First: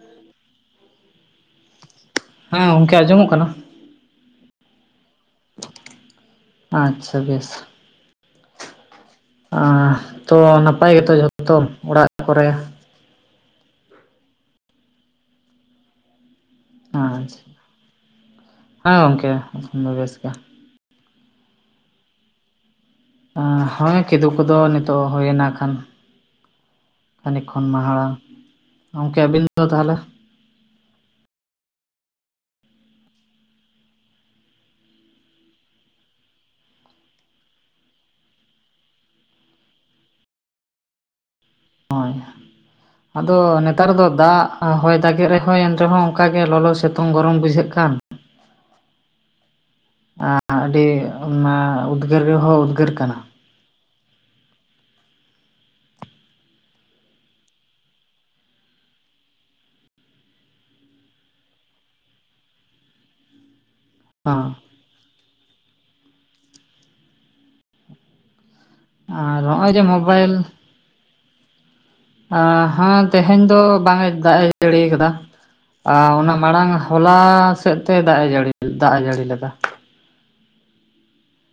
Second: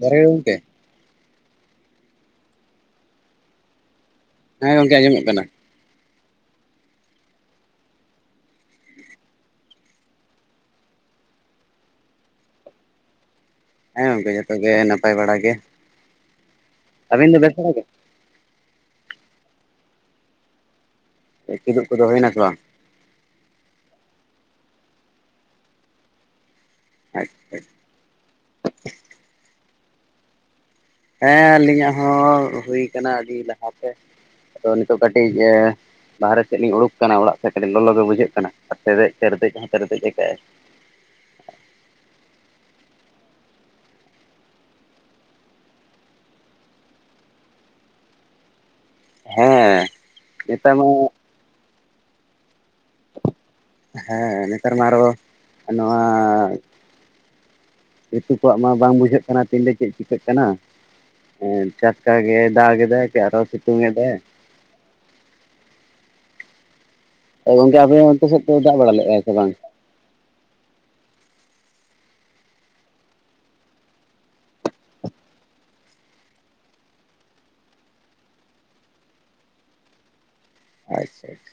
ᱡᱚᱦᱟᱸᱨ ᱜᱮ ᱜᱚᱢᱠᱮ ᱦᱮᱸ ᱜᱚᱢᱠᱮ ᱟᱸᱡᱚᱢᱚᱜ ᱠᱟᱱᱟ ᱦᱮᱸ ᱜᱚᱝᱠᱮ ᱟᱸᱡᱚᱢᱚᱜ ᱠᱟᱱᱟ ᱟᱪᱪᱷᱟ ᱵᱮᱥ ᱛᱚ ᱱᱟᱯᱟᱭ ᱜᱮᱛᱚ ᱡᱷᱚᱛᱚ ᱚᱲᱟᱜ ᱠᱚᱨᱮ ᱦᱮᱸ ᱜᱚᱝᱠᱮ ᱡᱷᱚᱛᱚ ᱜᱮ ᱱᱟᱯᱟᱭ ᱵᱟᱲᱟ ᱜᱮ ᱟᱪᱪᱷᱟ ᱟᱹᱵᱤᱱ ᱫᱚ ᱵᱮᱥ ᱵᱟᱲᱟ ᱜᱮ ᱦᱮᱸ ᱠᱮ ᱵᱮᱥᱠᱟ ᱠᱤᱫᱩᱵ ᱠᱚᱫᱚ ᱦᱩᱭᱱᱟ ᱥᱮ ᱵᱟᱝ ᱦᱮᱸ ᱠᱤᱫᱩᱯ ᱠᱚᱫᱚ ᱱᱤᱛᱚᱜ ᱦᱩᱭ ᱮᱱᱟ ᱠᱷᱟᱱ। ᱠᱷᱟᱹᱱᱤᱠ ᱠᱷᱚᱱ ᱢᱟᱲᱟᱝ ᱜᱚᱢᱠᱮ ᱟᱹᱵᱤᱱ ᱫᱚ ᱛᱟᱦᱚᱞᱮ ᱦᱮᱸ ᱟᱹᱞᱤᱧᱟᱜ ᱦᱚᱸ ᱦᱩᱭ ᱟᱹᱰᱤ ᱞᱟᱦᱟᱛᱮ ᱟᱫᱚ ᱱᱤᱛᱚᱜ ᱠᱟᱹᱴᱤᱡᱽ ᱵᱟᱦᱨᱮ ᱥᱮᱫ ᱞᱤᱧ ᱩᱲᱩᱠ ᱠᱟᱱᱟ, ᱚᱲᱟᱜ ᱥᱮᱫ ᱠᱟᱹᱴᱤᱡ ᱞᱚᱞᱚ ᱜᱮ ᱵᱩᱡᱷᱟᱹᱜ ᱠᱟᱱᱟ ᱟᱨ ᱛᱮᱨᱫᱮᱡ ᱛᱮᱨᱫᱮᱡ ᱛᱮᱨᱫᱮᱡ ᱦᱚᱸ ᱛᱮᱨᱫᱮᱡ ᱠᱟᱜᱟᱭ ᱦᱳᱭ ᱟᱫᱚ ᱱᱮᱛᱟᱨ ᱫᱚ ᱫᱟᱜ ᱦᱚᱭ ᱫᱟᱜᱮᱫ ᱨᱮᱦᱚᱸ ᱮᱱ ᱨᱮᱦᱚᱸ ᱚᱱᱠᱟ ᱜᱮ ᱞᱚᱞᱚ ᱥᱤᱛᱩᱝ ᱜᱚᱨᱚᱢ ᱵᱩᱡᱷᱟᱹᱜ ᱦᱮᱸ [unintelligible] ᱱᱮᱛᱟᱨ ᱟᱹᱰᱤ ᱢᱟ ᱚᱱᱟ ᱩᱫᱽᱜᱟᱹᱨ ᱨᱮᱦᱚᱸ ᱩᱫᱽᱜᱟᱹᱨ ᱠᱟᱱᱟ᱾ ᱦᱮᱸ ᱱᱮᱛᱟᱨ ᱢᱟ ᱟᱨᱚ ᱱᱚᱣᱟ ᱨᱤᱛᱩ ᱠᱚᱣᱟᱜ ᱢᱟ ᱵᱟᱝ ᱵᱩᱡᱷᱟᱹᱜ ᱠᱟᱱᱟ, ᱛᱤᱱ ᱨᱮ ᱪᱮᱫ ᱪᱤᱠᱟᱹᱜ ᱠᱟᱱᱟ ᱦᱮᱸ ᱴᱟᱴᱠᱟ ᱜᱮ ᱫᱟᱜ ᱮᱫᱟᱭ ᱡᱮ ᱟᱨᱚ ᱥᱤᱛᱩᱝ ᱮᱫᱟᱭ ᱦᱚᱸ ᱜᱚᱝᱠᱮ ᱟᱯᱮ ᱚᱱᱛᱮ ᱥᱮᱫ ᱯᱮ ᱫᱟᱜ ᱵᱟᱲᱟ ᱞᱮᱜᱟᱭ ᱥᱮ ᱟᱨ ᱵᱟᱝ ᱱᱚᱜᱼᱚᱭ ᱡᱮ ᱢᱳᱵᱟᱭᱤᱞ ᱦᱮᱸ ᱛᱮᱦᱮᱧ ᱫᱚ ᱵᱟᱝ ᱮ ᱫᱟᱜ ᱮ ᱡᱟᱹᱲᱤ ᱠᱟᱫᱟ᱾ ᱟᱨ ᱚᱱᱟ ᱢᱟᱲᱟᱝ ᱦᱚᱞᱟ ᱥᱮᱫ ᱛᱮ ᱫᱟᱜ ᱮ ᱡᱟᱹᱲᱤ ᱫᱟᱜ ᱮ ᱡᱟᱹᱲᱤ ᱞᱮᱫᱟ ᱟᱪᱪᱷᱟ ᱟᱪᱪᱷᱟ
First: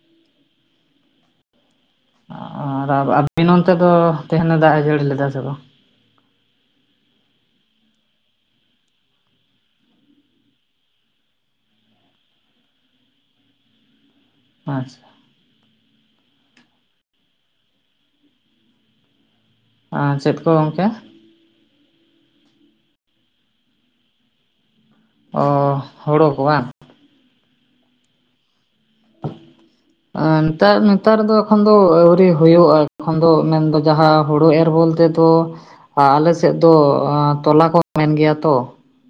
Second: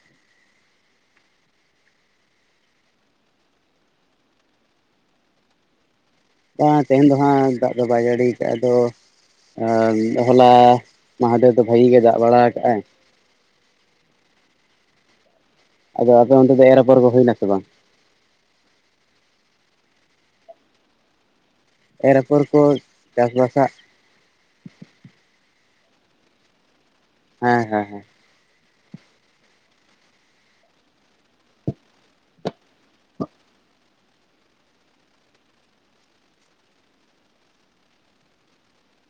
ᱟᱨ [inaudible] ᱫᱚ ᱛᱮᱦᱮᱱ ᱮ ᱫᱟᱜ ᱮ ᱡᱟᱹᱲᱤ ᱞᱮᱫᱟ ᱥᱮ ᱵᱟᱝ ᱛᱮᱦᱮᱧ ᱫᱚ ᱦᱟᱸᱜ ᱫᱟᱜ ᱫᱚ ᱵᱟᱭ ᱡᱟᱹᱲᱤ ᱠᱟᱜ-ᱟ ᱫᱚ ᱟᱨ ᱦᱚᱞᱟ ᱢᱟᱫᱷᱮᱨ ᱫᱚ ᱵᱷᱟᱜᱤ ᱜᱮ ᱫᱟᱜ ᱵᱟᱲᱟ ᱠᱟᱜᱼᱟᱭ ᱟᱪᱪᱷᱟ ᱟᱫᱚ ᱟᱯᱮ ᱚᱸᱰᱮ ᱫᱚ ᱮᱨ ᱟᱯᱷᱚᱨ ᱠᱚ ᱦᱩᱭ ᱱᱟᱥᱮ ᱵᱟᱝ ᱪᱮᱫ ᱠᱚ ᱜᱚᱝᱠᱮ ᱮᱨ ᱟᱯᱷᱚᱨ ᱠᱚ ᱪᱟᱥ ᱵᱟᱥᱟᱜ ᱚ ᱦᱳᱲᱳ ᱠᱚ ᱵᱟᱝ ᱦᱮᱸ ᱦᱮᱸ ᱦᱮᱸ [inaudible] ᱱᱮᱛᱟᱨ ᱱᱮᱛᱟᱨ ᱫᱚ ᱮᱠᱷᱚᱱ ᱫᱚ ᱟᱣᱨᱤ ᱦᱩᱭᱩᱜᱼᱟ, ᱮᱠᱷᱚᱱ ᱫᱚ ᱢᱮᱱᱫᱚ ᱡᱟᱦᱟᱸ ᱦᱩᱲᱩ ᱮᱨ ᱵᱚᱞᱛᱮ ᱛᱚ ᱟᱞᱮ ᱥᱮᱫ ᱫᱚ ᱛᱚᱞᱟ ᱠᱚ ᱢᱮᱱ ᱜᱮᱭᱟ ᱛᱚ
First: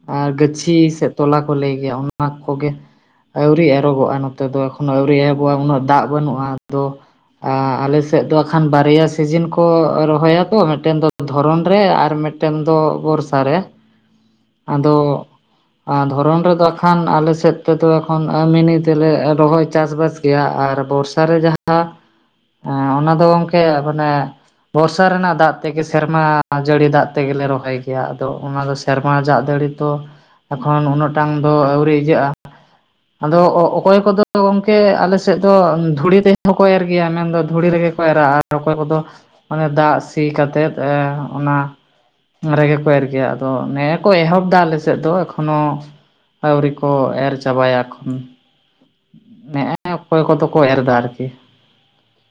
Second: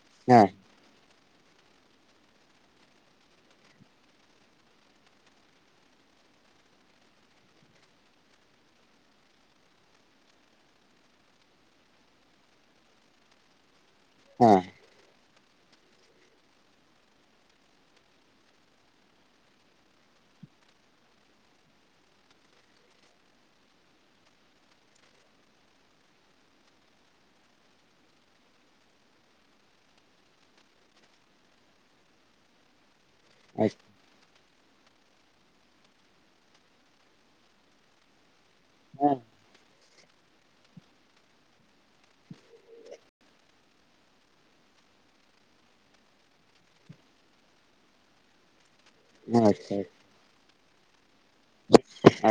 ᱟᱨ ᱜᱟᱹᱪᱷᱤ ᱥᱮᱫ ᱛᱚᱞᱟ ᱠᱚ ᱞᱟᱹᱭ ᱜᱮᱭᱟ ᱚᱱᱟ ᱠᱚ ᱠᱚᱜᱮ ᱟᱹᱣᱨᱤ ᱮᱨᱚᱜᱚᱜᱼᱟ ᱱᱚᱛᱮ ᱫᱚ ᱟᱹᱣᱨᱤ ᱮᱦᱚᱵᱚᱼᱟ ᱩᱱᱟᱹᱜ ᱫᱟᱜ ᱵᱟᱹᱱᱩᱜᱼᱟ ᱟᱫᱚ ᱟᱞᱮᱥᱮᱫ ᱫᱚ ᱟᱠᱷᱟᱱ ᱵᱟᱨᱭᱟ ᱥᱤᱡᱤᱱ ᱠᱚ ᱨᱚᱦᱚᱭᱟᱠᱚ ᱢᱤᱫᱴᱮᱱ ᱫᱚ ᱫᱷᱚᱨᱚᱱ ᱨᱮ ᱟᱨ [unintelligible] [unintelligible] ᱫᱚ ᱵᱚᱨᱥᱟ ᱨᱮ ᱦᱮᱸ ᱟᱫᱚ ᱟᱨ ᱫᱷᱚᱨᱚᱢ ᱨᱮᱫᱚ ᱟᱠᱷᱟᱱ ᱟᱞᱮ ᱥᱮᱫ ᱛᱮᱫᱚ ᱮᱠᱷᱚᱱ ᱢᱤᱱᱤ ᱛᱮᱞᱮ ᱨᱚᱦᱚᱭ ᱪᱟᱥᱵᱟᱥ ᱜᱮᱭᱟ ᱟᱨ ᱵᱚᱨᱥᱟ ᱨᱮ ᱡᱟᱦᱟᱸ ᱚᱱᱟ ᱫᱚ ᱜᱚᱝᱠᱮ ᱢᱟᱱᱮ ᱵᱚᱨᱥᱟ ᱨᱮᱱᱟᱜ ᱫᱟᱜ ᱛᱮᱜᱮ ᱥᱮᱨᱢᱟ ᱡᱟᱹᱲᱤ ᱫᱟᱜ ᱛᱮᱜᱮᱞᱮ ᱨᱚᱦᱚᱭ ᱜᱮᱭᱟ ᱟᱫᱚ ᱚᱱᱟ ᱫᱚ [unintelligible] ᱱᱚᱣᱟ ᱡᱟᱜ ᱫᱟᱹᱲᱤ ᱠᱚ ᱮᱠᱷᱚᱱ ᱩᱱᱟᱹᱜ ᱴᱟᱝ ᱫᱚ ᱟᱹᱣᱨᱤ ᱤᱭᱟᱹᱜᱼᱟ ᱟᱫᱚ ᱚ ᱦᱮᱸ ᱚᱠᱚᱭ ᱠᱚᱫᱚ ᱫᱚ ᱜᱚᱢᱠᱮ ᱟᱞᱮ ᱥᱮᱫ ᱫᱚ ᱫᱷᱩᱲᱤ ᱛᱮ ᱦᱚᱸᱠᱚ ᱮᱨ ᱜᱮᱭᱟ ᱢᱮᱱᱫᱚ ᱫᱷᱩᱲᱤ ᱨᱮᱜᱮ ᱠᱚ ᱮᱨᱟ ᱟᱨ ᱚᱠᱚᱭ ᱠᱚᱫᱚ ᱦᱮᱸ ᱢᱟᱱᱮ ᱫᱟᱜ ᱥᱤ ᱠᱟᱛᱮᱫ ᱚᱱᱟ ᱨᱮᱜᱮᱠᱚ ᱮᱨ ᱜᱮᱭᱟ ᱟᱫᱚ ᱱᱮ ᱠᱚ ᱮᱦᱚᱵ ᱮᱫᱟ ᱟᱞᱮ ᱥᱮᱫ ᱫᱚ ᱮᱠᱷᱚᱱᱳ ᱟᱹᱣᱨᱤ ᱠᱚ ᱮᱨ ᱪᱟᱵᱟᱭ-ᱟ ᱮᱠᱷᱚᱱ᱾ ᱟᱪᱪᱷᱟ ᱱᱮᱜᱼᱮ ᱟᱪᱪᱷᱟ ᱚᱠᱚᱭ ᱠᱚᱫᱚ ᱠᱚ ᱮᱨ ᱮᱫᱟ ᱟᱨᱠᱤ ᱟᱪᱪᱷᱟ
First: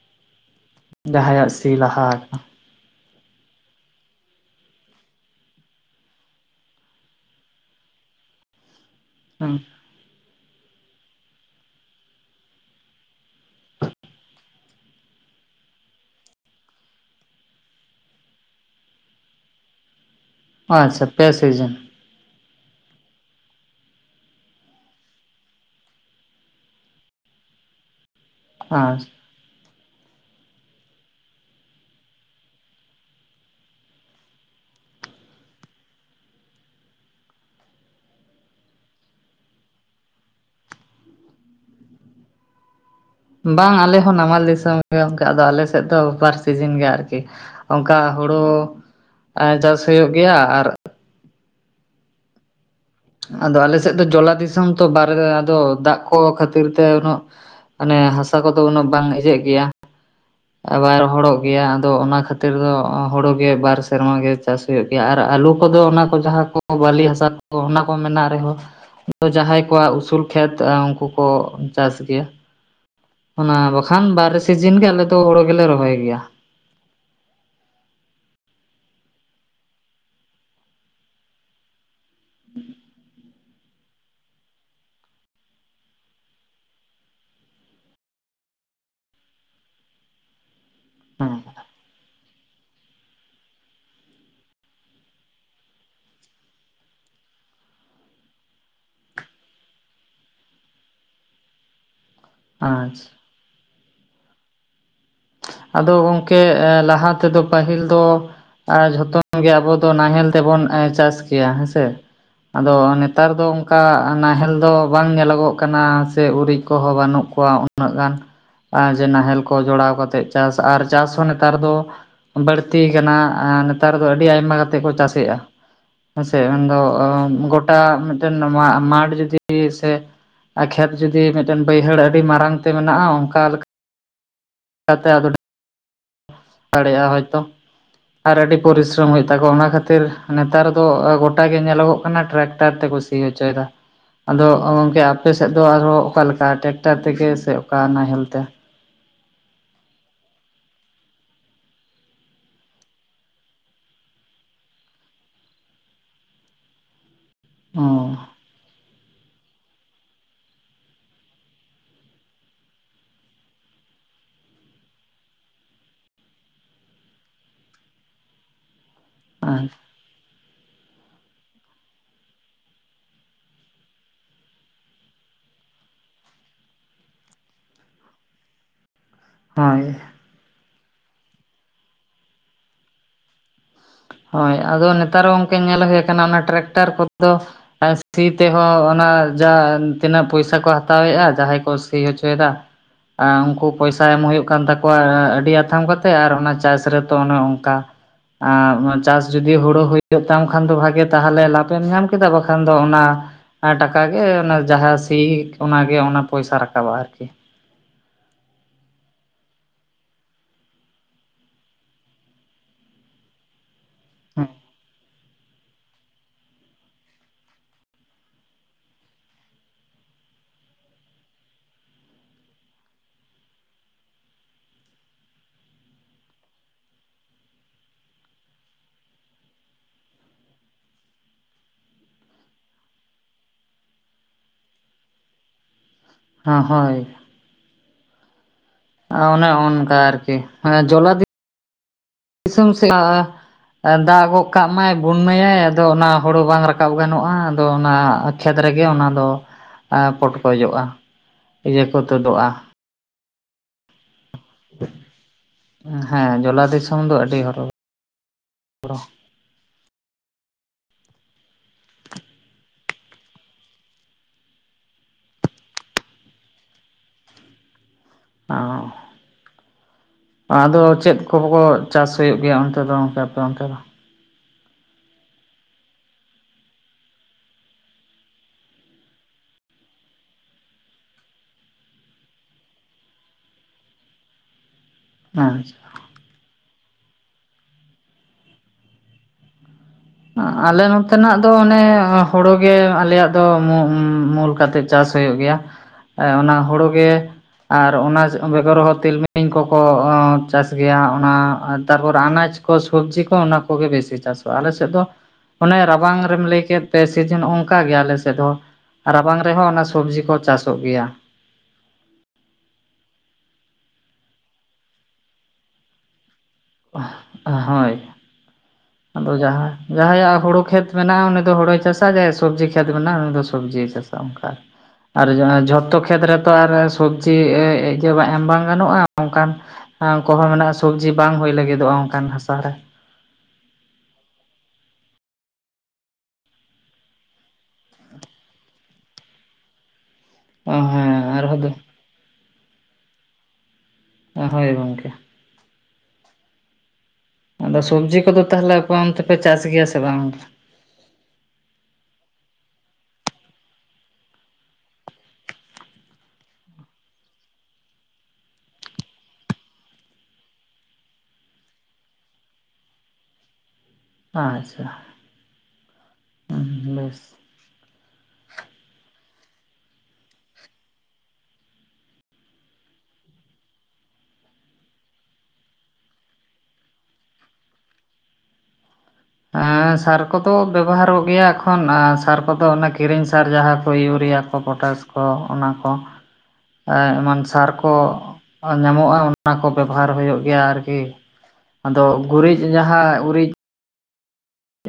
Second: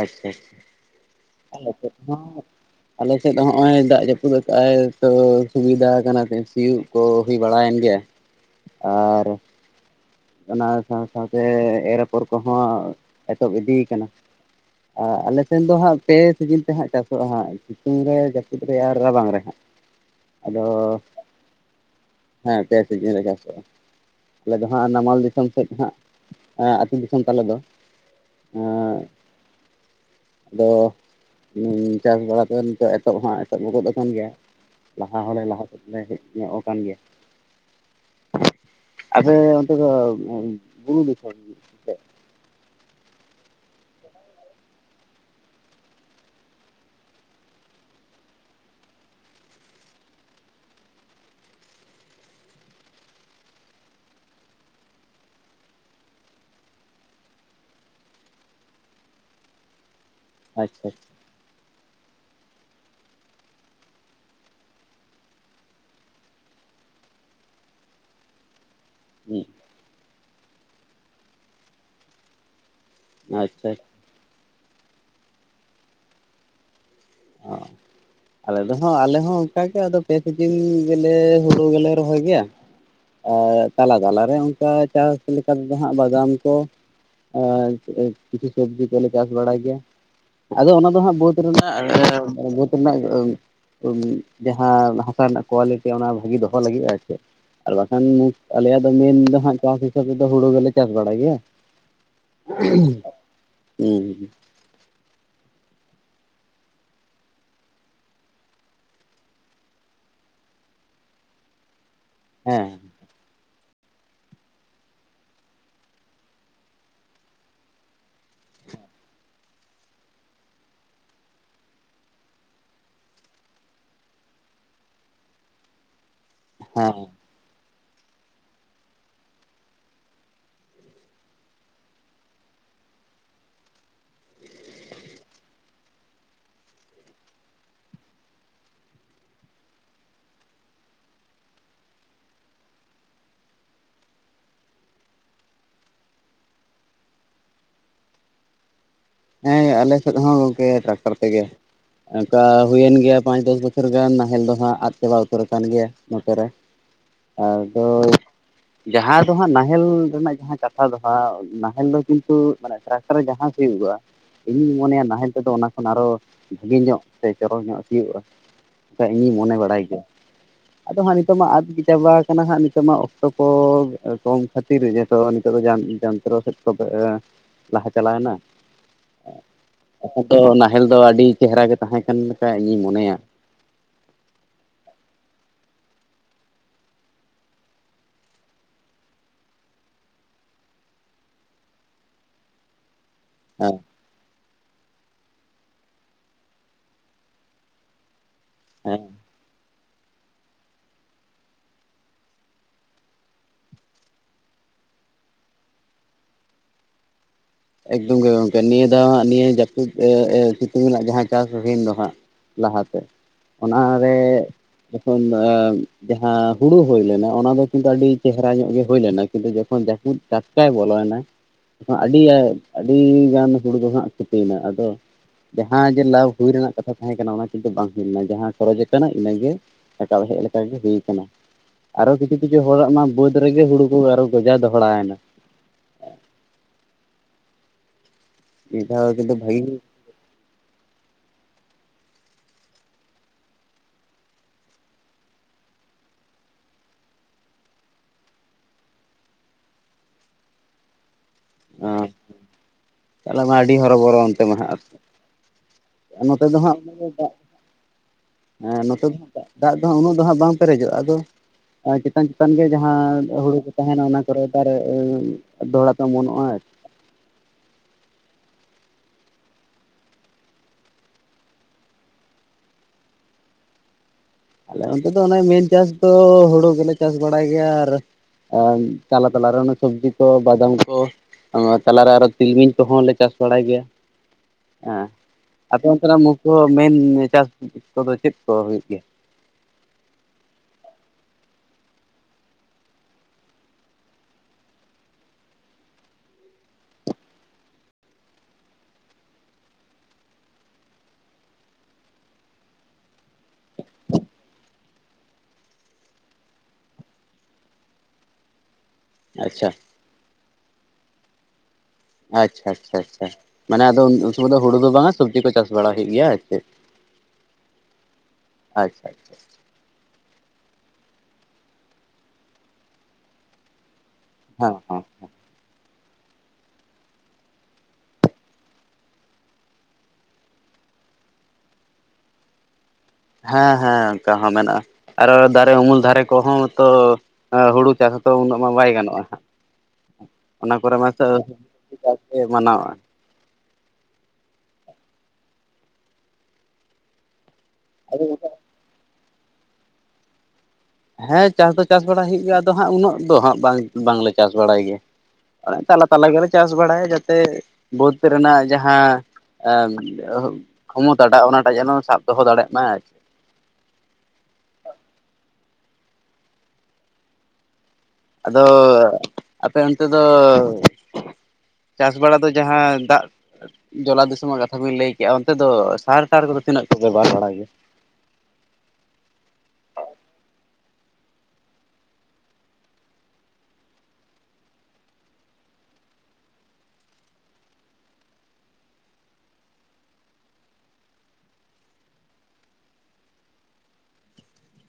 ᱡᱟᱦᱟᱸᱭᱟᱜ ᱥᱤ ᱟᱪᱪᱷᱟ ᱟᱪᱷᱟ ᱞᱟᱦᱟ ᱟᱠᱟᱱᱟ [unintelligible] ᱟᱞᱮᱥᱮᱫ ᱦᱚᱜ-ᱚᱭ ᱫᱟᱜ ᱡᱟᱹᱯᱩᱫ ᱠᱟᱜᱼᱟᱭ ᱛᱚ ᱥᱩᱵᱤᱫᱷᱟ ᱠᱟᱱᱟ [inaudible] ᱥᱤᱭᱩᱜ ᱠᱚ ᱦᱩᱭ ᱵᱟᱲᱟᱭᱮᱱ ᱜᱮ ᱟᱨ [inaudible] ᱚᱱᱟ ᱥᱟᱶ ᱥᱟᱶᱛᱮ ᱮᱨᱯᱚᱨ ᱠᱚᱦᱚᱸ ᱮᱛᱚᱵ ᱤᱫᱤ ᱟᱠᱟᱱᱟ᱾ ᱟᱸ, ᱟᱞᱮ ᱥᱮᱱ ᱫᱚ ᱦᱟᱸᱜ ᱯᱮ ᱥᱤᱡᱤᱱ ᱛᱮᱦᱟᱸᱜ ᱪᱟᱥᱚᱜᱼᱟ ᱦᱟᱸᱜ ᱥᱤᱛᱩᱝ ᱨᱮ ᱡᱟᱹᱯᱩᱫ ᱨᱮ ᱟᱨ ᱨᱟᱵᱟᱝ ᱨᱮ ᱦᱟᱸᱜ [inaudible] ᱟᱫᱚ ᱟᱪᱪᱷᱟ ᱯᱮ ᱥᱤᱡᱤᱱ ᱦᱮᱸ ᱯᱮ ᱥᱤᱡᱤᱱ ᱨᱮᱜᱮ ᱪᱟᱥᱚᱜᱼᱟ ᱟᱞᱮ ᱫᱚ ᱦᱟᱸᱜ ᱱᱟᱢᱟᱞ ᱫᱤᱥᱚᱢ ᱥᱮᱫ ᱦᱟᱸᱜ ᱮᱸ ᱟᱹᱛᱩ ᱫᱤᱥᱚᱢ ᱛᱟᱞᱮ ᱫᱚ ᱦᱮᱸ ᱟᱫᱚ ᱪᱟᱥ ᱵᱟᱲᱟ ᱫᱚ ᱱᱤᱛᱚᱜ ᱮᱛᱚᱦᱚᱵ ᱦᱚᱸ ᱮᱛᱚᱦᱚᱵ ᱜᱚᱫ ᱟᱠᱟᱱ ᱜᱮᱭᱟ ᱞᱟᱦᱟ ᱦᱚᱸᱞᱮ ᱞᱟᱦᱟ ᱥᱮᱫ ᱞᱮ ᱦᱮᱡ ᱧᱚᱜ ᱟᱠᱟᱱ ᱜᱮᱭᱟ ᱟᱵᱚ ᱚᱱᱛᱮ ᱫᱚ ᱵᱩᱨᱩ ᱫᱤᱥᱚᱢ ᱥᱮ? ᱵᱟᱝ ᱟᱞᱮ ᱦᱚᱸ ᱱᱟᱢᱟᱞ ᱫᱤᱥᱚᱢ ᱜᱮ ᱜᱚᱝᱠᱮ ᱟᱞᱮ ᱥᱮᱫ ᱫᱚ ᱵᱟᱨ ᱥᱤᱡᱤᱱ ᱜᱮ ᱟᱨᱠᱤ ᱚᱝᱠᱟ ᱦᱩᱲᱩ ᱪᱟᱥ ᱦᱩᱭᱩᱜ ᱜᱮᱭᱟ ᱟᱨ ᱟᱫᱚ ᱟᱞᱮ ᱥᱮᱫ ᱫᱚ ᱡᱚᱞᱟ ᱫᱤᱥᱚᱢ ᱛᱚ ᱵᱟᱨᱦᱮ ᱨᱮ ᱟᱫᱚ ᱫᱟᱜ ᱠᱚ ᱠᱷᱟᱹᱛᱤᱨ ᱛᱮ ᱩᱱᱟᱹᱜ ᱚᱱᱮ ᱦᱟᱥᱟ ᱠᱚᱫᱚ ᱩᱱᱟᱹᱜ ᱵᱟᱝ ᱤᱭᱟᱹᱜ ᱜᱮᱭᱟ ᱟᱪᱪᱷᱟ ᱵᱟᱝ ᱨᱚᱦᱚᱲᱚᱜ ᱜᱮᱭᱟ ᱟᱫᱚ ᱚᱱᱟ ᱠᱷᱟᱹᱛᱤᱨ ᱫᱚ ᱦᱳᱲᱳ ᱜᱮ ᱵᱟᱨ ᱥᱮᱨᱢᱟ ᱜᱮ ᱪᱟᱥ ᱦᱩᱭᱩᱜ ᱜᱮᱭᱟ ᱟᱨ ᱟᱹᱞᱩ ᱠᱚᱫᱚ ᱚᱱᱟ ᱠᱚ ᱡᱟᱦᱟᱸ ᱠᱚ ᱵᱟᱞᱤ ᱦᱟᱥᱟ ᱠᱚ ᱚᱱᱟ ᱚᱝᱠᱟ ᱢᱮᱱᱟᱜ ᱨᱮᱦᱚᱸ ᱦᱩᱸ ᱡᱟᱦᱟᱸᱭ ᱠᱚᱣᱟᱜ ᱩᱥᱩᱞ ᱠᱷᱮᱛ ᱩᱝᱠᱩ ᱠᱚ ᱪᱟᱥ ᱜᱮᱭᱟ᱾ ᱚᱱᱟ ᱟᱪᱪᱷᱟ ᱵᱟᱠᱷᱟᱱ ᱵᱟᱨ ᱥᱤᱡᱤᱱ ᱜᱮ ᱟᱞᱮ ᱫᱚ ᱦᱳᱲᱳ ᱜᱮᱞᱮ ᱨᱚᱦᱚᱭ ᱜᱮᱭᱟ ᱚ, ᱟᱞᱮ ᱫᱚ ᱦᱟᱸᱜ ᱟᱞᱮ ᱦᱚᱸ ᱚᱜᱠᱟᱜᱮ ᱟᱫᱚ ᱯᱮ ᱥᱤᱡᱤᱱ ᱜᱮᱞᱮ ᱦᱩᱲᱩ ᱜᱮᱞᱮ ᱨᱚᱦᱚᱭ ᱜᱮᱭᱟ ᱟᱨ ᱛᱟᱞᱟ ᱛᱟᱞᱟᱨᱮ ᱚᱱᱠᱟ ᱪᱟᱥ ᱞᱮᱠᱟ ᱛᱮᱫᱚ ᱦᱟᱸᱜ ᱵᱟᱫᱟᱢ ᱠᱚ ᱮᱸᱻ ᱠᱤᱪᱷᱩ ᱥᱚᱵᱡᱤ ᱠᱚᱞᱮ ᱪᱟᱥ ᱵᱟᱲᱟᱭ ᱜᱮᱭᱟ ᱟᱫᱚ ᱚᱱᱟ ᱫᱚ ᱦᱟᱸᱜ ᱦᱮᱸ ᱵᱟᱹᱫᱽ ᱨᱮᱱᱟᱜ ᱵᱟ. ᱫᱽ ᱨᱮᱱᱟᱜ ᱡᱟᱦᱟᱸ ᱦᱟᱥᱟ ᱨᱮᱱᱟᱜ ᱠᱳᱣᱟᱞᱤᱴᱤ ᱚᱱᱟ ᱵᱷᱟᱹᱜᱤ ᱫᱚᱦᱚ ᱞᱟᱹᱜᱤᱫ ᱟᱨ ᱪᱮᱫ ᱟᱨ ᱵᱟᱠᱷᱟᱱ ᱟᱞᱮᱭᱟᱜ ᱫᱚ ᱢᱮᱱ ᱫᱚ ᱦᱟᱸᱜ ᱪᱟᱥ ᱦᱤᱥᱟᱹᱵᱽ ᱛᱮᱫᱚ ᱦᱩᱲᱩ ᱜᱮᱞᱮ ᱪᱟᱥ ᱵᱟᱲᱟᱭ ᱜᱮᱭᱟ ᱦᱩᱸ ᱟᱪᱪᱷᱟ ᱦᱩᱸ ᱟᱫᱚ ᱜᱚᱝᱠᱮ ᱞᱟᱦᱟ ᱛᱮᱫᱚ ᱯᱟᱹᱦᱤᱞ ᱫᱚ ᱟᱨ ᱡᱷᱚᱛᱚᱱ ᱜᱮ ᱟᱵᱚ ᱫᱚ ᱱᱟᱦᱮᱞ ᱛᱮᱵᱚᱱ ᱪᱟᱥ ᱠᱮᱭᱟ ᱦᱮᱸᱥᱮ ᱟᱫᱚ ᱦᱮᱸ ᱚᱱᱮ ᱱᱮᱛᱟᱨ ᱫᱚ ᱚᱝᱠᱟ ᱱᱟᱦᱮᱞ ᱫᱚ ᱵᱟᱝ ᱧᱮᱞᱚᱜᱚᱜ ᱠᱟᱱᱟ ᱥᱮ ᱩᱨᱤᱡ ᱠᱚᱦᱚᱸ ᱵᱟᱹᱱᱩᱜ ᱠᱚᱣᱟ ᱩᱱᱟᱹᱜ ᱜᱟᱱ ᱟᱨ ᱡᱮ ᱱᱟᱦᱮᱞ ᱠᱚ ᱡᱚᱲᱟᱣ ᱠᱟᱛᱮᱜ ᱪᱟᱥ ᱟᱨ ᱪᱟᱥ ᱦᱚᱸ ᱱᱮᱛᱟᱨ ᱫᱚ ᱵᱟᱹᱲᱛᱤ ᱟᱠᱟᱱᱟ ᱟᱨ ᱱᱮᱛᱟᱨ ᱫᱚ ᱟᱹᱰᱤ ᱟᱭᱢᱟ ᱠᱟᱛᱮ ᱠᱚ ᱪᱟᱥᱮᱜ-ᱟ ᱦᱮᱸᱥᱮ ᱩᱱᱫᱚ ᱦᱮᱸ ᱜᱚᱴᱟ ᱢᱤᱫᱴᱮᱱ ᱢᱟ ᱢᱟᱴᱷ ᱡᱩᱫᱤ ᱥᱮ ᱟᱨ ᱠᱷᱮᱛ ᱡᱩᱫᱤ ᱢᱤᱫᱴᱮᱱ ᱵᱟᱹᱭᱦᱟᱹᱲ ᱟᱹᱰᱤ ᱢᱟᱨᱟᱝ ᱛᱮ ᱢᱮᱱᱟᱜᱼᱟ ᱚᱝᱠᱟ ᱞᱮᱠᱟ ᱞᱮᱠᱟ ᱛᱮ ᱟᱫᱚ ᱫᱟᱲᱮᱭᱟᱜ-ᱟ ᱦᱚᱭᱛᱚ ᱟᱨ ᱟᱹᱰᱤ ᱯᱚᱨᱤᱥᱨᱚᱢ ᱦᱩᱭᱩᱜ ᱛᱟᱠᱚᱣᱟ ᱚᱱᱟ ᱠᱷᱟᱹᱛᱤᱨ ᱱᱮᱛᱟᱨ ᱫᱚ ᱜᱚᱴᱟ ᱜᱮ ᱧᱮᱞᱚᱜᱚᱜ ᱠᱟᱱᱟ ᱴᱨᱟᱠᱴᱟᱨ ᱛᱮ ᱠᱚ ᱥᱤ ᱥᱤ ᱦᱚᱪᱚᱭ ᱫᱟ ᱟᱫᱚ ᱜᱚᱝᱠᱮ ᱟᱯᱮᱥᱮᱫ ᱫᱚ ᱟᱨᱦᱚᱸ ᱚᱠᱟ ᱞᱮᱠᱟ ᱴᱮᱠᱴᱟᱨ ᱛᱮᱜᱮ ᱥᱮ ᱚᱠᱟ ᱱᱟᱦᱮᱞ ᱛᱮ? ᱦᱮᱸ ᱟᱞᱮ ᱥᱮᱫ ᱦᱚᱸ ᱜᱚᱝᱠᱮ ᱴᱨᱟᱠᱴᱟᱨ ᱛᱮᱜᱮ ᱚᱝᱠᱟ ᱦᱩᱭᱮᱱ ᱜᱮᱭᱟ ᱯᱟᱸᱪ ᱫᱚᱥ ᱵᱚᱪᱷᱚᱨ ᱜᱟᱱ ᱱᱟᱦᱮᱞ ᱫᱚ ᱦᱟᱸᱜ ᱟᱫ ᱪᱟᱵᱟ ᱩᱛᱟᱹᱨ ᱟᱠᱟᱱ ᱜᱮᱭᱟ ᱱᱚᱛᱮᱨᱮ [inaudible] ᱟᱫᱚ ᱚ ᱡᱟᱦᱟᱸ ᱫᱚ ᱦᱟᱸᱜ ᱱᱟᱦᱮᱞ ᱨᱮᱱᱟᱜ ᱡᱟᱦᱟᱸ ᱠᱟᱛᱷᱟ ᱫᱚ ᱦᱟᱸᱜ ᱱᱟᱦᱮᱞ ᱫᱚ ᱠᱤᱱᱛᱩ ᱢᱟᱱᱮ ᱴᱨᱟᱠᱴᱟᱨ ᱨᱮ ᱡᱟᱦᱟᱸ ᱥᱤᱭᱩᱜᱚᱜᱼᱟ ᱤᱧᱤᱧ ᱢᱚᱱᱮᱭᱟ ᱱᱟᱦᱮᱞ ᱛᱮᱫᱚ ᱚᱱᱟ ᱠᱷᱚᱱ ᱟᱨᱦᱚᱸ ᱵᱷᱟᱹᱜᱤ ᱧᱚᱜ ᱥᱮ ᱪᱚᱨᱚᱠ ᱧᱚᱜ ᱥᱤᱭᱩᱜ-ᱟ ᱚᱱᱠᱟ ᱤᱧ ᱢᱚᱱᱮ ᱵᱟᱲᱟᱭ ᱜᱮᱭᱟ᱾ [inaudible] ᱟᱫᱚ ᱦᱟᱸᱜ ᱱᱤᱛᱚᱜ ᱢᱟ ᱟᱫ ᱜᱮ ᱪᱟᱵᱟ ᱠᱟᱱᱟ ᱦᱟᱸᱜ ᱱᱤᱛᱚᱜ ᱢᱟ ᱚᱠᱛᱚ ᱠᱚ ᱠᱚᱢ ᱠᱷᱟᱹᱛᱤᱨ ᱡᱮ ᱛᱚ ᱱᱤᱛᱚᱜ ᱫᱚ ᱡᱚᱱ ᱡᱚᱱᱛᱨᱚ ᱥᱮᱫ ᱠᱚ ᱞᱟᱦᱟ ᱪᱟᱞᱟᱣᱮᱱᱟ ᱦᱮᱸ ᱦᱚᱭ ᱩᱱ ᱫᱚ ᱱᱟᱦᱮᱞ ᱫᱚ ᱟᱹᱰᱤ ᱪᱮᱦᱨᱟ ᱜᱮ ᱛᱟᱦᱮᱸ ᱠᱟᱱ ᱞᱮᱠᱟ ᱤᱧᱤᱧ ᱢᱚᱱᱮᱭᱟ᱾ ᱦᱳᱭ ᱟᱫᱚ ᱱᱮᱛᱟᱨ ᱦᱚᱸ ᱚᱝᱠᱮ ᱧᱮᱞ ᱦᱩᱭ ᱟᱠᱟᱱᱟ ᱚᱱᱟ ᱴᱨᱟᱠᱴᱚᱨ ᱠᱚᱫᱚ ᱟᱨ ᱥᱤ ᱛᱮᱦᱚᱸ ᱚᱱᱟ ᱡᱟᱦᱟᱸ ᱛᱤᱱᱟᱹᱜ ᱯᱚᱭᱥᱟ ᱠᱚ ᱦᱟᱛᱟᱣᱮᱜᱼᱟ, ᱡᱟᱦᱟᱸᱭ ᱠᱚ ᱥᱤ ᱦᱚᱪᱚᱭᱮᱫᱟ ᱟᱸᱻ ᱦᱮᱸ ᱩᱝᱠᱩ ᱯᱚᱭᱥᱟ ᱮᱢ ᱦᱩᱭᱩᱜ ᱠᱟᱱ ᱛᱟᱠᱚᱣᱟ ᱟᱹᱰᱤ ᱟᱛᱷᱟᱢ ᱠᱟᱛᱮ ᱟᱨ ᱚᱱᱟ ᱪᱟᱥ ᱨᱮᱛᱚ ᱚᱱᱮ ᱚᱱᱠᱟ ᱦᱮᱸ ᱪᱟᱥ ᱡᱩᱫᱤ ᱦᱩᱲᱩ ᱦᱩᱭᱩᱜ ᱛᱟᱢ ᱠᱷᱟᱱ ᱫᱚ ᱵᱷᱟᱜᱮ ᱛᱟᱦᱚᱞᱮ ᱞᱟᱵᱷ ᱮᱢ ᱧᱟᱢ ᱠᱮᱫᱟ ᱵᱟᱠᱷᱟᱱ ᱫᱚ ᱚᱱᱟ ᱴᱟᱠᱟ ᱜᱮ ᱚᱱᱟ ᱡᱟᱦᱟᱸ ᱥᱤ ᱚᱱᱟᱜᱮ ᱚᱱᱟ ᱯᱚᱭᱥᱟ ᱨᱟᱠᱟᱵᱟ ᱟᱨᱠᱤ ᱮᱠᱫᱚᱢ ᱜᱮ ᱜᱚᱝᱠᱮ ᱱᱤᱭᱟᱹ ᱫᱷᱟᱣ ᱱᱤᱭᱟᱹ ᱡᱟᱹᱯᱩᱫ ᱥᱤᱛᱩᱝ ᱨᱮᱱᱟᱜ ᱡᱟᱦᱟᱸ ᱪᱟᱥ ᱦᱩᱭᱮᱱ ᱫᱚ ᱦᱟᱸᱜ ᱞᱟᱦᱟᱛᱮ ᱚᱱᱟᱨᱮ ᱡᱚᱠᱷᱚᱱ ᱡᱟᱦᱟᱸ ᱦᱩᱲᱩ ᱦᱩᱭ ᱞᱮᱱᱟ ᱚᱱᱟ ᱫᱚ ᱠᱤᱱᱛᱩ ᱟᱹᱰᱤ ᱪᱮᱦᱨᱟ ᱧᱚᱜ ᱜᱮ ᱦᱩᱭ ᱞᱮᱱᱟ ᱠᱤᱱᱛᱩ ᱡᱚᱠᱷᱚᱱ ᱡᱟᱹᱯᱩᱫ ᱪᱟᱥ [unintelligible] ᱵᱚᱞᱚᱭᱮᱱᱟ ᱟᱹᱰᱤ ᱟᱹᱰᱤᱜᱟᱱ ᱦᱩᱲᱩ ᱫᱚ ᱦᱟᱸᱜ ᱠᱷᱩᱛᱤᱭᱮᱱᱟ ᱟᱫᱚ ᱡᱟᱦᱟᱸ ᱡᱮ ᱞᱟᱵᱷ ᱦᱩᱭ ᱨᱮᱱᱟᱜ ᱠᱟᱛᱷᱟ ᱛᱟᱦᱮᱸ ᱠᱟᱱᱟ ᱚᱱᱟ ᱠᱤᱱᱛᱩ ᱵᱟᱝ ᱦᱩᱭ ᱞᱮᱱᱟ, ᱡᱟᱦᱟᱸ ᱠᱷᱚᱨᱚᱪ ᱟᱠᱟᱱᱟ ᱤᱱᱟᱹᱜᱮ ᱨᱟᱠᱟᱵ ᱦᱮᱡ ᱞᱮᱠᱟ ᱜᱮ ᱦᱩᱭ ᱟᱠᱟᱱᱟ᱾ ᱟᱨᱚ ᱠᱤᱪᱷᱩ ᱠᱤᱪᱷᱩ ᱦᱚᱲᱟᱜ ᱢᱟ ᱵᱟᱹᱫᱽ ᱨᱮᱜᱮ ᱦᱩᱲᱩ ᱠᱚ ᱟᱨᱚ ᱜᱚᱡᱟᱣ ᱫᱚᱦᱚᱲᱟᱭᱮᱱᱟ ᱦᱳᱭ ᱢᱤᱫ ᱫᱷᱟᱣ ᱠᱤᱱᱛᱩ ᱚᱱᱮ ᱵᱷᱟᱹᱜᱤ ᱚᱱᱠᱟ ᱟᱨᱠᱤ ᱡᱚᱞᱟ ᱫᱤᱥᱚᱢ [unintelligible] ᱫᱟᱜ ᱜᱚᱜ ᱠᱟᱜ ᱢᱟᱭ ᱵᱩᱱᱱᱟᱭᱟᱭ ᱟᱫᱚ ᱚᱱᱟ ᱦᱳᱲᱳ ᱵᱟᱝ ᱨᱟᱠᱟᱵ ᱜᱟᱱᱚᱜᱼᱟ ᱟᱫᱚ ᱚᱱᱟ ᱠᱷᱮᱛ ᱨᱮᱜᱮ ᱚᱱᱟ ᱫᱚ ᱯᱚᱴᱠᱚᱡᱚᱜᱼᱟ ᱤᱭᱟᱹ ᱠᱚ ᱛᱩᱫᱚᱜᱼᱟ ᱛᱟᱦᱞᱮ ᱢᱟ ᱟᱹᱰᱤ ᱦᱚᱨᱚ ᱵᱚᱨᱚ ᱚᱱᱛᱮ ᱢᱟ ᱦᱟᱸᱜ ᱟᱨ ᱦᱮᱸ ᱱᱚᱛᱮ ᱫᱚ ᱡᱚᱞᱟ ᱦᱟᱸᱜ ᱫᱤᱥᱚᱢ ᱫᱚ ᱫᱟᱜ ᱟᱹᱰᱤ ᱦᱚᱨᱚᱵᱚᱨᱚ [inaudible] ᱦᱮᱸ ᱱᱚᱛᱮ ᱫᱚ ᱦᱟᱸᱜ ᱫᱟᱜ ᱫᱟᱜ ᱫᱚ ᱦᱟᱸᱜ ᱩᱱᱟᱹᱜ ᱫᱚ ᱦᱟᱸᱜ ᱵᱟᱝ ᱯᱮᱨᱮᱡᱚᱜᱼᱟ ᱟᱫᱚ ᱪᱮᱛᱟᱱ ᱪᱮᱛᱟᱱ ᱜᱮ ᱡᱟᱦᱟᱸ ᱦᱩᱲᱩ ᱠᱚ ᱛᱟᱦᱮᱱᱟ ᱚᱱᱟ ᱠᱚᱨᱮ ᱫᱟᱨᱮ ᱫᱚᱦᱲᱟ ᱛᱮ ᱚᱢᱚᱱᱚᱜᱟ ᱟᱪᱪᱷᱟ ᱚᱸᱻ [unintelligible] ᱟᱫᱚ ᱪᱮᱫ ᱠᱚ ᱠᱚ ᱪᱟᱥ ᱦᱩᱭᱩᱜ ᱜᱮᱭᱟ ᱚᱱᱛᱮ ᱫᱚ ᱜᱚᱝᱠᱮ ᱟᱯᱮ ᱚᱱᱛᱮ ᱫᱚ? ᱟᱞᱮ ᱚᱱᱛᱮ ᱫᱚ ᱚᱱᱮ ᱢᱮᱹᱱ ᱪᱟᱥ ᱫᱚ ᱦᱩᱲᱩ ᱜᱮᱞᱮ ᱪᱟᱥ ᱵᱟᱲᱟᱭ ᱜᱮᱭᱟ ᱟᱨ ᱪᱟᱞᱟ ᱛᱟᱞᱟᱨᱮ ᱥᱚᱵᱽᱡᱤ ᱠᱚ ᱵᱟᱫᱟᱢ ᱠᱚ ᱾ ᱛᱟᱞᱟᱨᱮ ᱟᱨᱦᱚᱸ ᱛᱤᱞᱢᱤᱧ ᱠᱚᱦᱚᱸ ᱞᱮ ᱪᱟᱥ ᱵᱟᱲᱟᱭ ᱜᱮᱭᱟ ᱦᱮᱸ [unintelligible] ᱟᱯᱮ ᱚᱱᱛᱮᱱᱟᱜ ᱢᱩᱞ ᱫᱚ ᱢᱮᱱ ᱪᱟᱥ ᱠᱚᱫᱚ ᱪᱮᱫ ᱠᱚ ᱦᱩᱭᱩᱜ ᱜᱮᱭᱟ? ᱟᱞᱮ ᱱᱚᱛᱮᱱᱟᱜ ᱫᱚ ᱚᱱᱮ ᱦᱩᱲᱩ ᱜᱮ ᱟᱞᱮᱭᱟᱜ ᱫᱚ ᱢᱩᱞ ᱠᱟᱛᱮᱜ ᱪᱟᱥ ᱦᱩᱭᱩᱜ ᱜᱮᱭᱟ, ᱮ ᱚᱱᱟ ᱦᱩᱲᱩ ᱜᱮ ᱟᱨ ᱚᱱᱟ ᱵᱮᱜᱚᱨ ᱦᱚᱸ ᱛᱤᱞᱢᱤᱧ ᱠᱚᱠᱚ ᱪᱟᱥ ᱜᱮᱭᱟ ᱚᱱᱟ ᱛᱟᱨᱯᱚᱨ ᱟᱱᱟᱡᱽ ᱠᱚ ᱥᱚᱵᱽᱡᱤ ᱠᱚ ᱚᱱᱟ ᱠᱚᱜᱮ ᱵᱮᱥᱤ ᱪᱟᱥᱚᱜ ᱟ ᱾ ᱥᱮᱫ ᱫᱚ ᱚᱱᱮ ᱨᱟᱵᱟᱝ ᱨᱮᱢ ᱞᱟᱹᱭ ᱠᱮᱫ ᱯᱮ ᱥᱤᱡᱤᱱ ᱚᱱᱠᱟ ᱜᱮ ᱟᱞᱮ ᱥᱮᱫ ᱦᱚᱸ ᱨᱟᱵᱟᱝ ᱟᱪᱪᱷᱟ ᱨᱮᱦᱚᱸ ᱚᱱᱟ ᱥᱚᱵᱽᱡᱤ ᱠᱚ ᱪᱟᱥᱚᱜ ᱜᱮᱭᱟ ᱟᱪᱪᱷᱟ ᱟᱪᱪᱷᱟ ᱟᱪᱪᱷᱟ ᱢᱟᱱᱮ ᱟᱫᱚ ᱩᱱ ᱥᱚᱢᱚᱭ ᱫᱚ ᱦᱩᱲᱩ ᱫᱚ ᱵᱟᱝᱟ ᱥᱚᱵᱽᱡᱤ ᱠᱚ ᱪᱟᱥ ᱵᱟᱲᱟ ᱦᱩᱭᱩᱜ ᱜᱮᱭᱟ ᱟᱨ ᱪᱮᱫ ᱦᱳᱭ ᱟᱪᱪᱷᱟ ᱟᱫᱚ ᱟᱪᱪᱷᱟ ᱡᱟᱦᱟᱸ ᱡᱟᱦᱟᱸᱭᱟᱜ ᱦᱳᱲᱳ ᱠᱷᱮᱛ ᱢᱮᱱᱟᱜᱼᱟ ᱩᱱᱤ ᱫᱚ ᱦᱳᱲᱳᱭ ᱪᱟᱥᱟ, ᱡᱟᱦᱟᱸᱭᱟᱜ ᱥᱚᱵᱽᱡᱤ ᱠᱷᱮᱛ ᱢᱮᱱᱟᱜᱼᱟ ᱩᱱᱤ ᱫᱚ ᱥᱚᱵᱽᱡᱤᱭ ᱪᱟᱥᱟ᱾ ᱚᱱᱠᱟ ᱦᱮᱸ ᱦᱮᱸ ᱟᱨ ᱡᱷᱚᱛᱚ ᱠᱷᱮᱛ ᱨᱮᱛᱚ ᱟᱨ ᱥᱚᱵᱽᱡᱤ ᱮᱢ ᱵᱟᱝ ᱜᱟᱱᱚᱜᱼᱟ ᱚᱱᱠᱟᱱ ᱟᱨ ᱠᱚᱦᱚ ᱢᱮᱱᱟᱜᱼᱟ ᱥᱚᱵᱽᱡᱤ ᱵᱟᱝ ᱦᱩᱭ ᱞᱟᱹᱜᱤᱫᱚᱜᱼᱟ ᱚᱱᱠᱟᱱ ᱦᱟᱥᱟᱨᱮ ᱦᱮᱸ ᱦᱮᱸ ᱚᱱᱠᱟ ᱦᱚᱸ ᱢᱮᱱᱟᱜᱼᱟ ᱟᱨᱚ ᱫᱟᱨᱮ ᱩᱢᱩᱞ ᱫᱷᱟᱨᱮ ᱠᱚᱦᱚᱸ ᱛᱚ ᱦᱩᱲᱩ ᱪᱟᱥ ᱛᱚ ᱩᱱᱟᱹᱜ ᱢᱟ ᱵᱟᱭ ᱜᱟᱱᱚᱜᱼᱟ ᱦᱟᱜ [inaudible] ᱚᱱᱟ ᱠᱚᱨᱮ ᱟᱨᱦᱚᱸ ᱫᱚ [unintelligible] ᱢᱟᱱᱟᱣᱼᱟ ᱦᱳᱭ ᱜᱚᱢᱠᱮ ᱟᱫᱚ ᱥᱚᱵᱽᱡᱤ ᱠᱚᱫᱚ ᱛᱟᱦᱚᱞᱮ ᱟᱯᱮ ᱚᱱᱛᱮ ᱯᱮ ᱪᱟᱥ ᱜᱮᱭᱟ ᱥᱮ ᱵᱟᱝ? ᱦᱮᱸ ᱪᱟᱥ ᱫᱚ ᱪᱟᱥ ᱵᱟᱲᱟ ᱦᱩᱭᱩᱜ ᱜᱮᱭᱟ ᱟᱫᱚ ᱦᱟᱜ ᱩᱱᱟᱹᱜ ᱫᱚ ᱦᱟᱜ ᱵᱟᱝ ᱵᱟᱝᱞᱮ ᱪᱟᱥ ᱵᱟᱲᱟᱭ ᱜᱮᱭᱟ᱾ ᱛᱟᱞᱟ ᱛᱟᱞᱟ ᱜᱮᱞᱮ ᱪᱟᱥ ᱵᱟᱲᱟᱭᱟ ᱡᱟᱛᱮ ᱵᱟᱹᱫᱽ ᱨᱮᱱᱟᱜ ᱡᱟᱦᱟᱸ ᱠᱷᱚᱢᱚᱛᱟ ᱴᱟᱜ ᱚᱱᱟᱴᱟᱜ ᱡᱮᱱᱚ ᱥᱟᱵ ᱫᱚᱦᱚ ᱫᱟᱲᱮᱭᱟᱜ ᱢᱟ ᱟᱨ ᱟᱪᱪᱷᱟ ᱵᱮᱥ ᱟᱫᱚ ᱟᱯᱮ ᱚᱱᱛᱮ ᱫᱚ ᱪᱟᱥ ᱵᱟᱲᱟ ᱫᱚ ᱡᱟᱦᱟᱸ ᱫᱟᱜ ᱡᱚᱞᱟ ᱫᱤᱥᱚᱢ ᱟᱜ ᱠᱟᱛᱷᱟ ᱵᱤᱱ ᱞᱟᱹᱭ ᱠᱮᱜᱼᱟ ᱚᱱᱛᱮ ᱫᱚ ᱥᱟᱨ ᱴᱟᱨ ᱠᱚᱫᱚ ᱛᱤᱱᱟᱹᱜ ᱯᱮ ᱵᱮᱵᱷᱟᱨ ᱵᱟᱲᱟᱭ ᱜᱮᱭᱟ? ᱥᱟᱨ ᱠᱚᱫᱚ ᱵᱮᱵᱚᱦᱟᱨᱚᱜ ᱜᱮᱭᱟ ᱮᱠᱷᱚᱱ ᱥᱟᱨ ᱠᱚᱫᱚ ᱚᱱᱟ ᱠᱤᱨᱤᱧ ᱥᱟᱨ ᱡᱟᱦᱟᱸ ᱠᱚ ᱟᱭᱩᱨᱤᱭᱟ ᱠᱚ ᱯᱚᱴᱟᱥ ᱠᱚ ᱚᱱᱟ ᱠᱚ ᱮᱢᱟᱱ ᱥᱟᱨ ᱠᱚ ᱧᱟᱢᱚᱜᱼᱟ ᱚᱱᱟ ᱠᱚ ᱵᱮᱵᱚᱦᱟᱨ ᱦᱩᱭᱩᱜ ᱜᱮᱭᱟ ᱟᱨᱠᱤ ᱟᱫᱚ ᱜᱩᱨᱤᱡ ᱡᱟᱦᱟᱸ ᱩᱨᱤᱡ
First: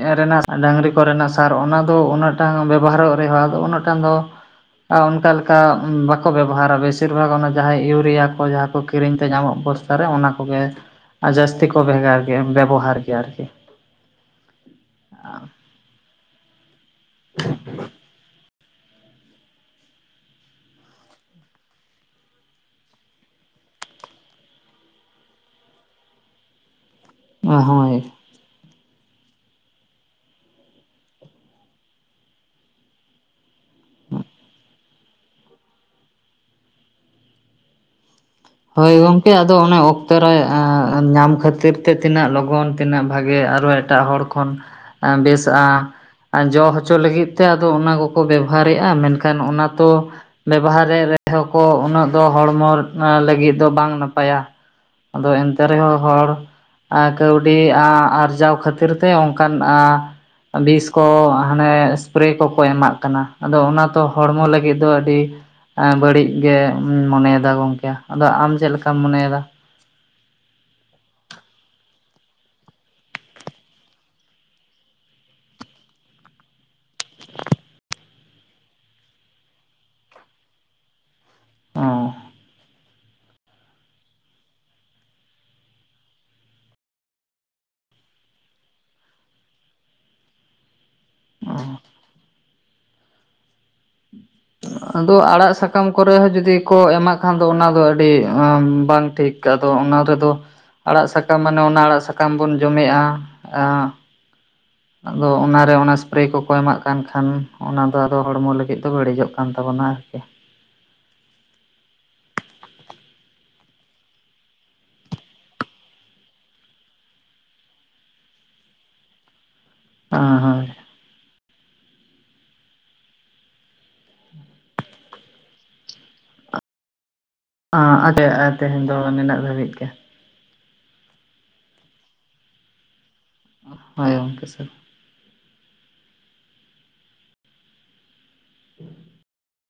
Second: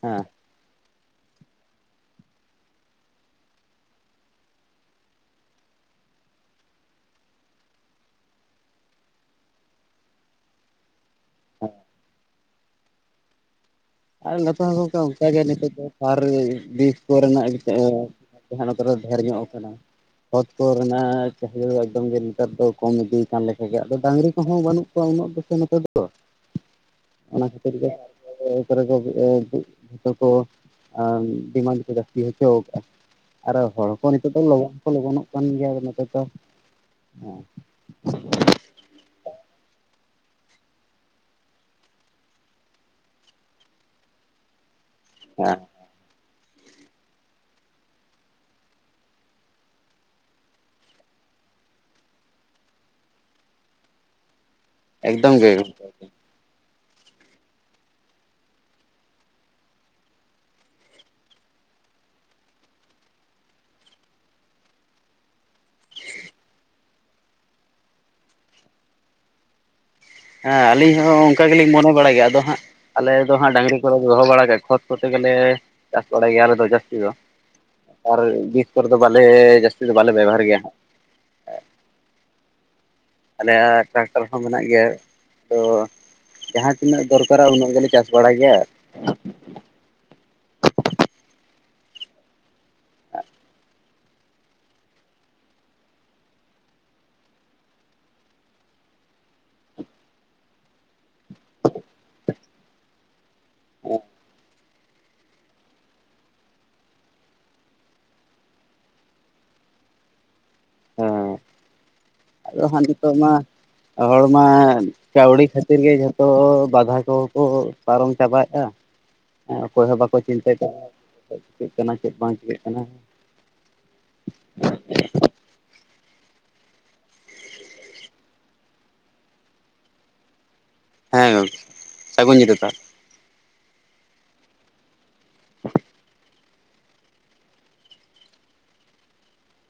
ᱦᱮᱸ ᱨᱮᱱᱟᱜ ᱰᱟᱝᱨᱤ ᱠᱚᱨᱮᱱᱟᱜ ᱥᱟᱨ ᱚᱱᱟ ᱫᱚ ᱩᱱᱟᱹᱜ ᱴᱟᱱ ᱵᱮᱵᱚᱦᱟᱨᱚᱜ ᱨᱮᱦᱚᱸ ᱟᱫᱚ ᱩᱱᱟᱹᱜ ᱴᱟᱱ ᱫᱚ ᱚᱱᱠᱟ ᱞᱮᱠᱟ ᱵᱟᱠᱚ ᱵᱮᱵᱚᱦᱟᱨᱟ ᱵᱮᱥᱤᱨ ᱵᱷᱟᱜᱽ ᱚᱱᱟ ᱡᱟᱦᱟᱸᱭ ᱤᱭᱩᱨᱤᱭᱟ ᱠᱚ ᱡᱟᱦᱟᱸ ᱠᱚ ᱠᱤᱨᱤᱧ ᱛᱮ ᱧᱟᱢᱚᱜ ᱚᱱᱟ ᱠᱚᱜᱮ ᱡᱟᱹᱥᱛᱤ ᱠᱚ ᱵᱷᱮᱜᱟᱨ ᱜᱮ ᱵᱮᱵᱚᱦᱟᱨ ᱜᱮᱭᱟ ᱟᱨᱠᱤ ᱟᱨ ᱱᱤᱛᱚᱜ ᱦᱚᱸ ᱜᱚᱢᱠᱮ ᱚᱱᱠᱟᱜᱮ ᱱᱤᱛᱚᱜ ᱫᱚ ᱥᱟᱨ ᱵᱤᱥ ᱠᱚᱨᱮᱱᱟᱜ ᱡᱟᱦᱟᱸ ᱱᱚᱛᱮ ᱨᱮ ᱰᱷᱮᱨ ᱧᱚᱜ ᱟᱠᱟᱱᱟ ᱠᱷᱚᱛ ᱠᱚᱨᱮᱱᱟᱜ ᱪᱟᱹᱦᱤᱫᱟ ᱫᱚ ᱮᱠᱫᱚᱢ ᱜᱮ ᱱᱮᱛᱟᱨ ᱫᱚ ᱠᱚᱢ ᱤᱫᱤ ᱠᱟᱱ ᱞᱮᱠᱟ ᱜᱮ ᱟᱫᱚ ᱰᱟᱝᱨᱤ ᱠᱚᱦᱚᱸ ᱵᱟᱹᱱᱩᱜ ᱠᱚᱣᱟ ᱩᱱᱟᱹᱜ ᱫᱚ ᱥᱮ ᱱᱚᱛᱮ ᱨᱮᱫᱚ [inaudible] ᱚᱱᱟ ᱠᱷᱟᱹᱛᱤᱨ ᱜᱮ ᱦᱳᱭ [unintelligible] ᱡᱚᱛᱚ ᱠᱚ ᱰᱤᱢᱟᱱᱰ ᱠᱚ ᱡᱟᱹᱥᱛᱤ ᱦᱚᱪᱚ ᱠᱟᱜᱼᱟ ᱟᱨ ᱦᱚᱲ ᱠᱚ ᱱᱤᱛᱚᱜ ᱫᱚ ᱞᱚᱜᱚᱱ ᱠᱚ ᱞᱚᱜᱚᱱᱚᱜ ᱠᱟᱱ ᱜᱮᱭᱟ ᱱᱤᱛᱚᱜ ᱫᱚ [inaudible] ᱦᱳᱭ ᱜᱚᱢᱠᱮ ᱟᱫᱚ ᱚᱱᱟ ᱚᱠᱛᱚ ᱨᱮ ᱧᱟᱢ ᱠᱷᱟᱹᱛᱤᱨ ᱛᱮ ᱛᱤᱱᱟᱹᱜ ᱞᱚᱜᱚᱱ ᱛᱤᱱᱟᱹᱜ ᱵᱷᱟᱜᱮ ᱟᱨᱚ ᱮᱴᱟᱜ ᱦᱚᱲ ᱠᱷᱚᱱ ᱵᱮᱥᱼᱟ ᱦᱮᱸ ᱡᱚ ᱦᱚᱪᱚ ᱞᱟᱹᱜᱤᱫ ᱛᱮ ᱟᱫᱚ ᱚᱱᱟ ᱠᱚᱠᱚ ᱵᱮᱵᱚᱦᱟᱨᱮᱫᱼᱟ ᱢᱮᱱᱠᱷᱟᱱ ᱚᱱᱟ ᱛᱚ ᱵᱮᱵᱚᱦᱟᱨ ᱨᱮᱦᱚᱸ ᱠᱚ ᱩᱱᱟᱹᱜ ᱫᱚ ᱦᱚᱲᱢᱚ ᱞᱟ ᱞᱟᱹᱜᱤᱫ ᱫᱚ ᱵᱟᱝ ᱱᱟᱯᱟᱭᱟ ᱟᱫᱚ ᱮᱠᱫᱚᱢ ᱜᱮ ᱮᱱᱛᱮ ᱨᱮᱦᱚᱸ ᱦᱚᱲ ᱠᱟᱹᱣᱰᱤ ᱟᱨᱡᱟᱣ ᱠᱷᱟᱹᱛᱤᱨ ᱛᱮ ᱚᱱᱠᱟᱱ ᱵᱤᱥ ᱠᱚ ᱦᱟᱱᱮ ᱥᱯᱮᱨᱮ ᱠᱚᱠᱚ ᱮᱢᱟᱜ ᱠᱟᱱᱟ ᱟᱫᱚ ᱚᱱᱟ ᱛᱚ ᱦᱚᱲᱢᱚ ᱞᱟᱹᱜᱤᱫ ᱫᱚ ᱟᱹᱰᱤ ᱵᱟᱹᱲᱤᱡ ᱜᱮᱧ ᱢᱚᱱᱮᱭᱮᱫᱟ ᱜᱚᱝᱠᱮ ᱟᱫᱚ ᱟᱢ ᱪᱮᱫ ᱞᱮᱠᱟᱢ ᱢᱚᱱᱮᱭᱮᱫᱟ ᱦᱮᱸ ᱟᱹᱞᱤᱧ ᱦᱚᱸ ᱚᱱᱠᱟ ᱜᱮᱞᱤᱧ ᱢᱚᱱᱮ ᱵᱟᱲᱟᱭ ᱜᱮᱭᱟ ᱟᱫᱚ ᱦᱟᱸᱜ ᱟᱞᱮ ᱫᱚ ᱦᱟᱸᱜ ᱰᱟᱝᱜᱨᱤ ᱠᱚᱞᱮ ᱫᱚᱦᱚ ᱵᱟᱲᱟ ᱜᱮ ᱠᱷᱚᱛ ᱠᱚᱛᱮ ᱜᱮᱞᱮ ᱪᱟᱥ ᱵᱟᱲᱟᱭ ᱜᱮᱭᱟ ᱟᱞᱮ ᱫᱚ ᱡᱟᱹᱥᱛᱤ ᱫᱚ ᱟᱨ ᱵᱤᱥ ᱠᱚᱨᱮ ᱫᱚ ᱵᱟᱞᱮ ᱡᱟᱹᱥᱛᱤ ᱫᱚ ᱵᱟᱞᱮ ᱵᱮᱵᱚᱦᱟᱨ ᱜᱮᱭᱟ ᱚ ᱟᱞᱮᱭᱟᱜ ᱴᱨᱟᱠᱴᱟᱨ ᱦᱚᱸ ᱢᱮᱱᱟᱜ ᱜᱮᱭᱟ ᱛᱚ ᱡᱟᱦᱟᱸ ᱛᱤᱱᱟᱹᱜ ᱫᱚᱨᱠᱟᱨᱟ ᱩᱱᱟᱹᱜ ᱜᱮᱞᱮ ᱪᱟᱥ ᱵᱟᱲᱟᱭ ᱜᱮᱭᱟ ᱚ ᱟᱫᱚ ᱟᱲᱟᱜ ᱥᱟᱠᱟᱢ ᱠᱚᱨᱮ ᱦᱚᱸ ᱡᱩᱫᱤ ᱠᱚ ᱮᱢᱟᱜ ᱠᱷᱟᱱ ᱫᱚ ᱚᱱᱟ ᱫᱚ ᱟᱹᱰᱤ ᱵᱟᱝ ᱴᱷᱤᱠ ᱟᱫᱚ ᱚᱱᱟ ᱨᱮᱫᱚ ᱟᱲᱟᱜ ᱥᱟᱠᱟᱢ ᱢᱟᱱᱮ ᱚᱱᱟ ᱟᱲᱟᱜ ᱥᱟᱠᱟᱢ ᱵᱚᱱ ᱡᱚᱢᱮᱜᱼᱟ ᱟᱸ ᱟᱫᱚ ᱚᱱᱟᱨᱮ ᱚᱱᱟ ᱮᱥᱯᱨᱮ ᱠᱚᱠᱚ ᱮᱢᱟᱜ ᱠᱟᱱ ᱠᱷᱟᱱ ᱚᱱᱟ ᱫᱚ ᱟᱫᱚ ᱦᱚᱲᱢᱚ ᱞᱟᱹᱜᱤᱫ ᱫᱚ ᱵᱟᱹᱲᱤᱡᱚᱜ ᱠᱟᱱᱟ ᱠᱟᱱ ᱛᱟᱵᱚᱱᱟ ᱟᱨᱠᱤ ᱦᱮᱸ [inaudible] ᱟᱫᱚ ᱦᱟᱸᱜ ᱱᱤᱛᱚᱜ ᱢᱟ ᱦᱚᱲᱢᱟ ᱠᱟᱹᱣᱰᱤ ᱠᱷᱟᱹᱛᱤᱨ ᱜᱮ ᱡᱷᱚᱛᱚ ᱵᱟᱫᱷᱟ ᱠᱚᱦᱚᱸ ᱠᱚ ᱯᱟᱨᱚᱢ ᱪᱟᱵᱟᱭᱮᱫᱼᱟ [inaudible] ᱸ ᱚᱠᱚᱭ ᱦᱚᱸ ᱵᱟᱠᱚ ᱪᱤᱱᱛᱟᱹ ᱦᱳᱭ ᱠᱟᱜᱼᱟ ᱪᱤᱠᱟᱹᱜ ᱠᱟᱱᱟ ᱪᱮᱫ ᱵᱟᱝ ᱪᱤᱠᱟᱹᱜ ᱠᱟᱱᱟ ᱟ ᱟᱸᱜᱮ ᱛᱮᱦᱮᱧ ᱫᱚ ᱱᱤᱱᱟᱹᱜ ᱫᱷᱟᱹᱵᱤᱡ ᱜᱮ ᱦᱮᱸ ᱜᱚᱝᱠᱮ ᱥᱟᱹᱜᱩᱱ ᱧᱤᱫᱟ. ᱛᱟᱦᱞᱮ ᱦᱳᱭ ᱚᱝᱠᱮ ᱥᱟᱹᱜᱩᱱ [inaudible] [inaudible]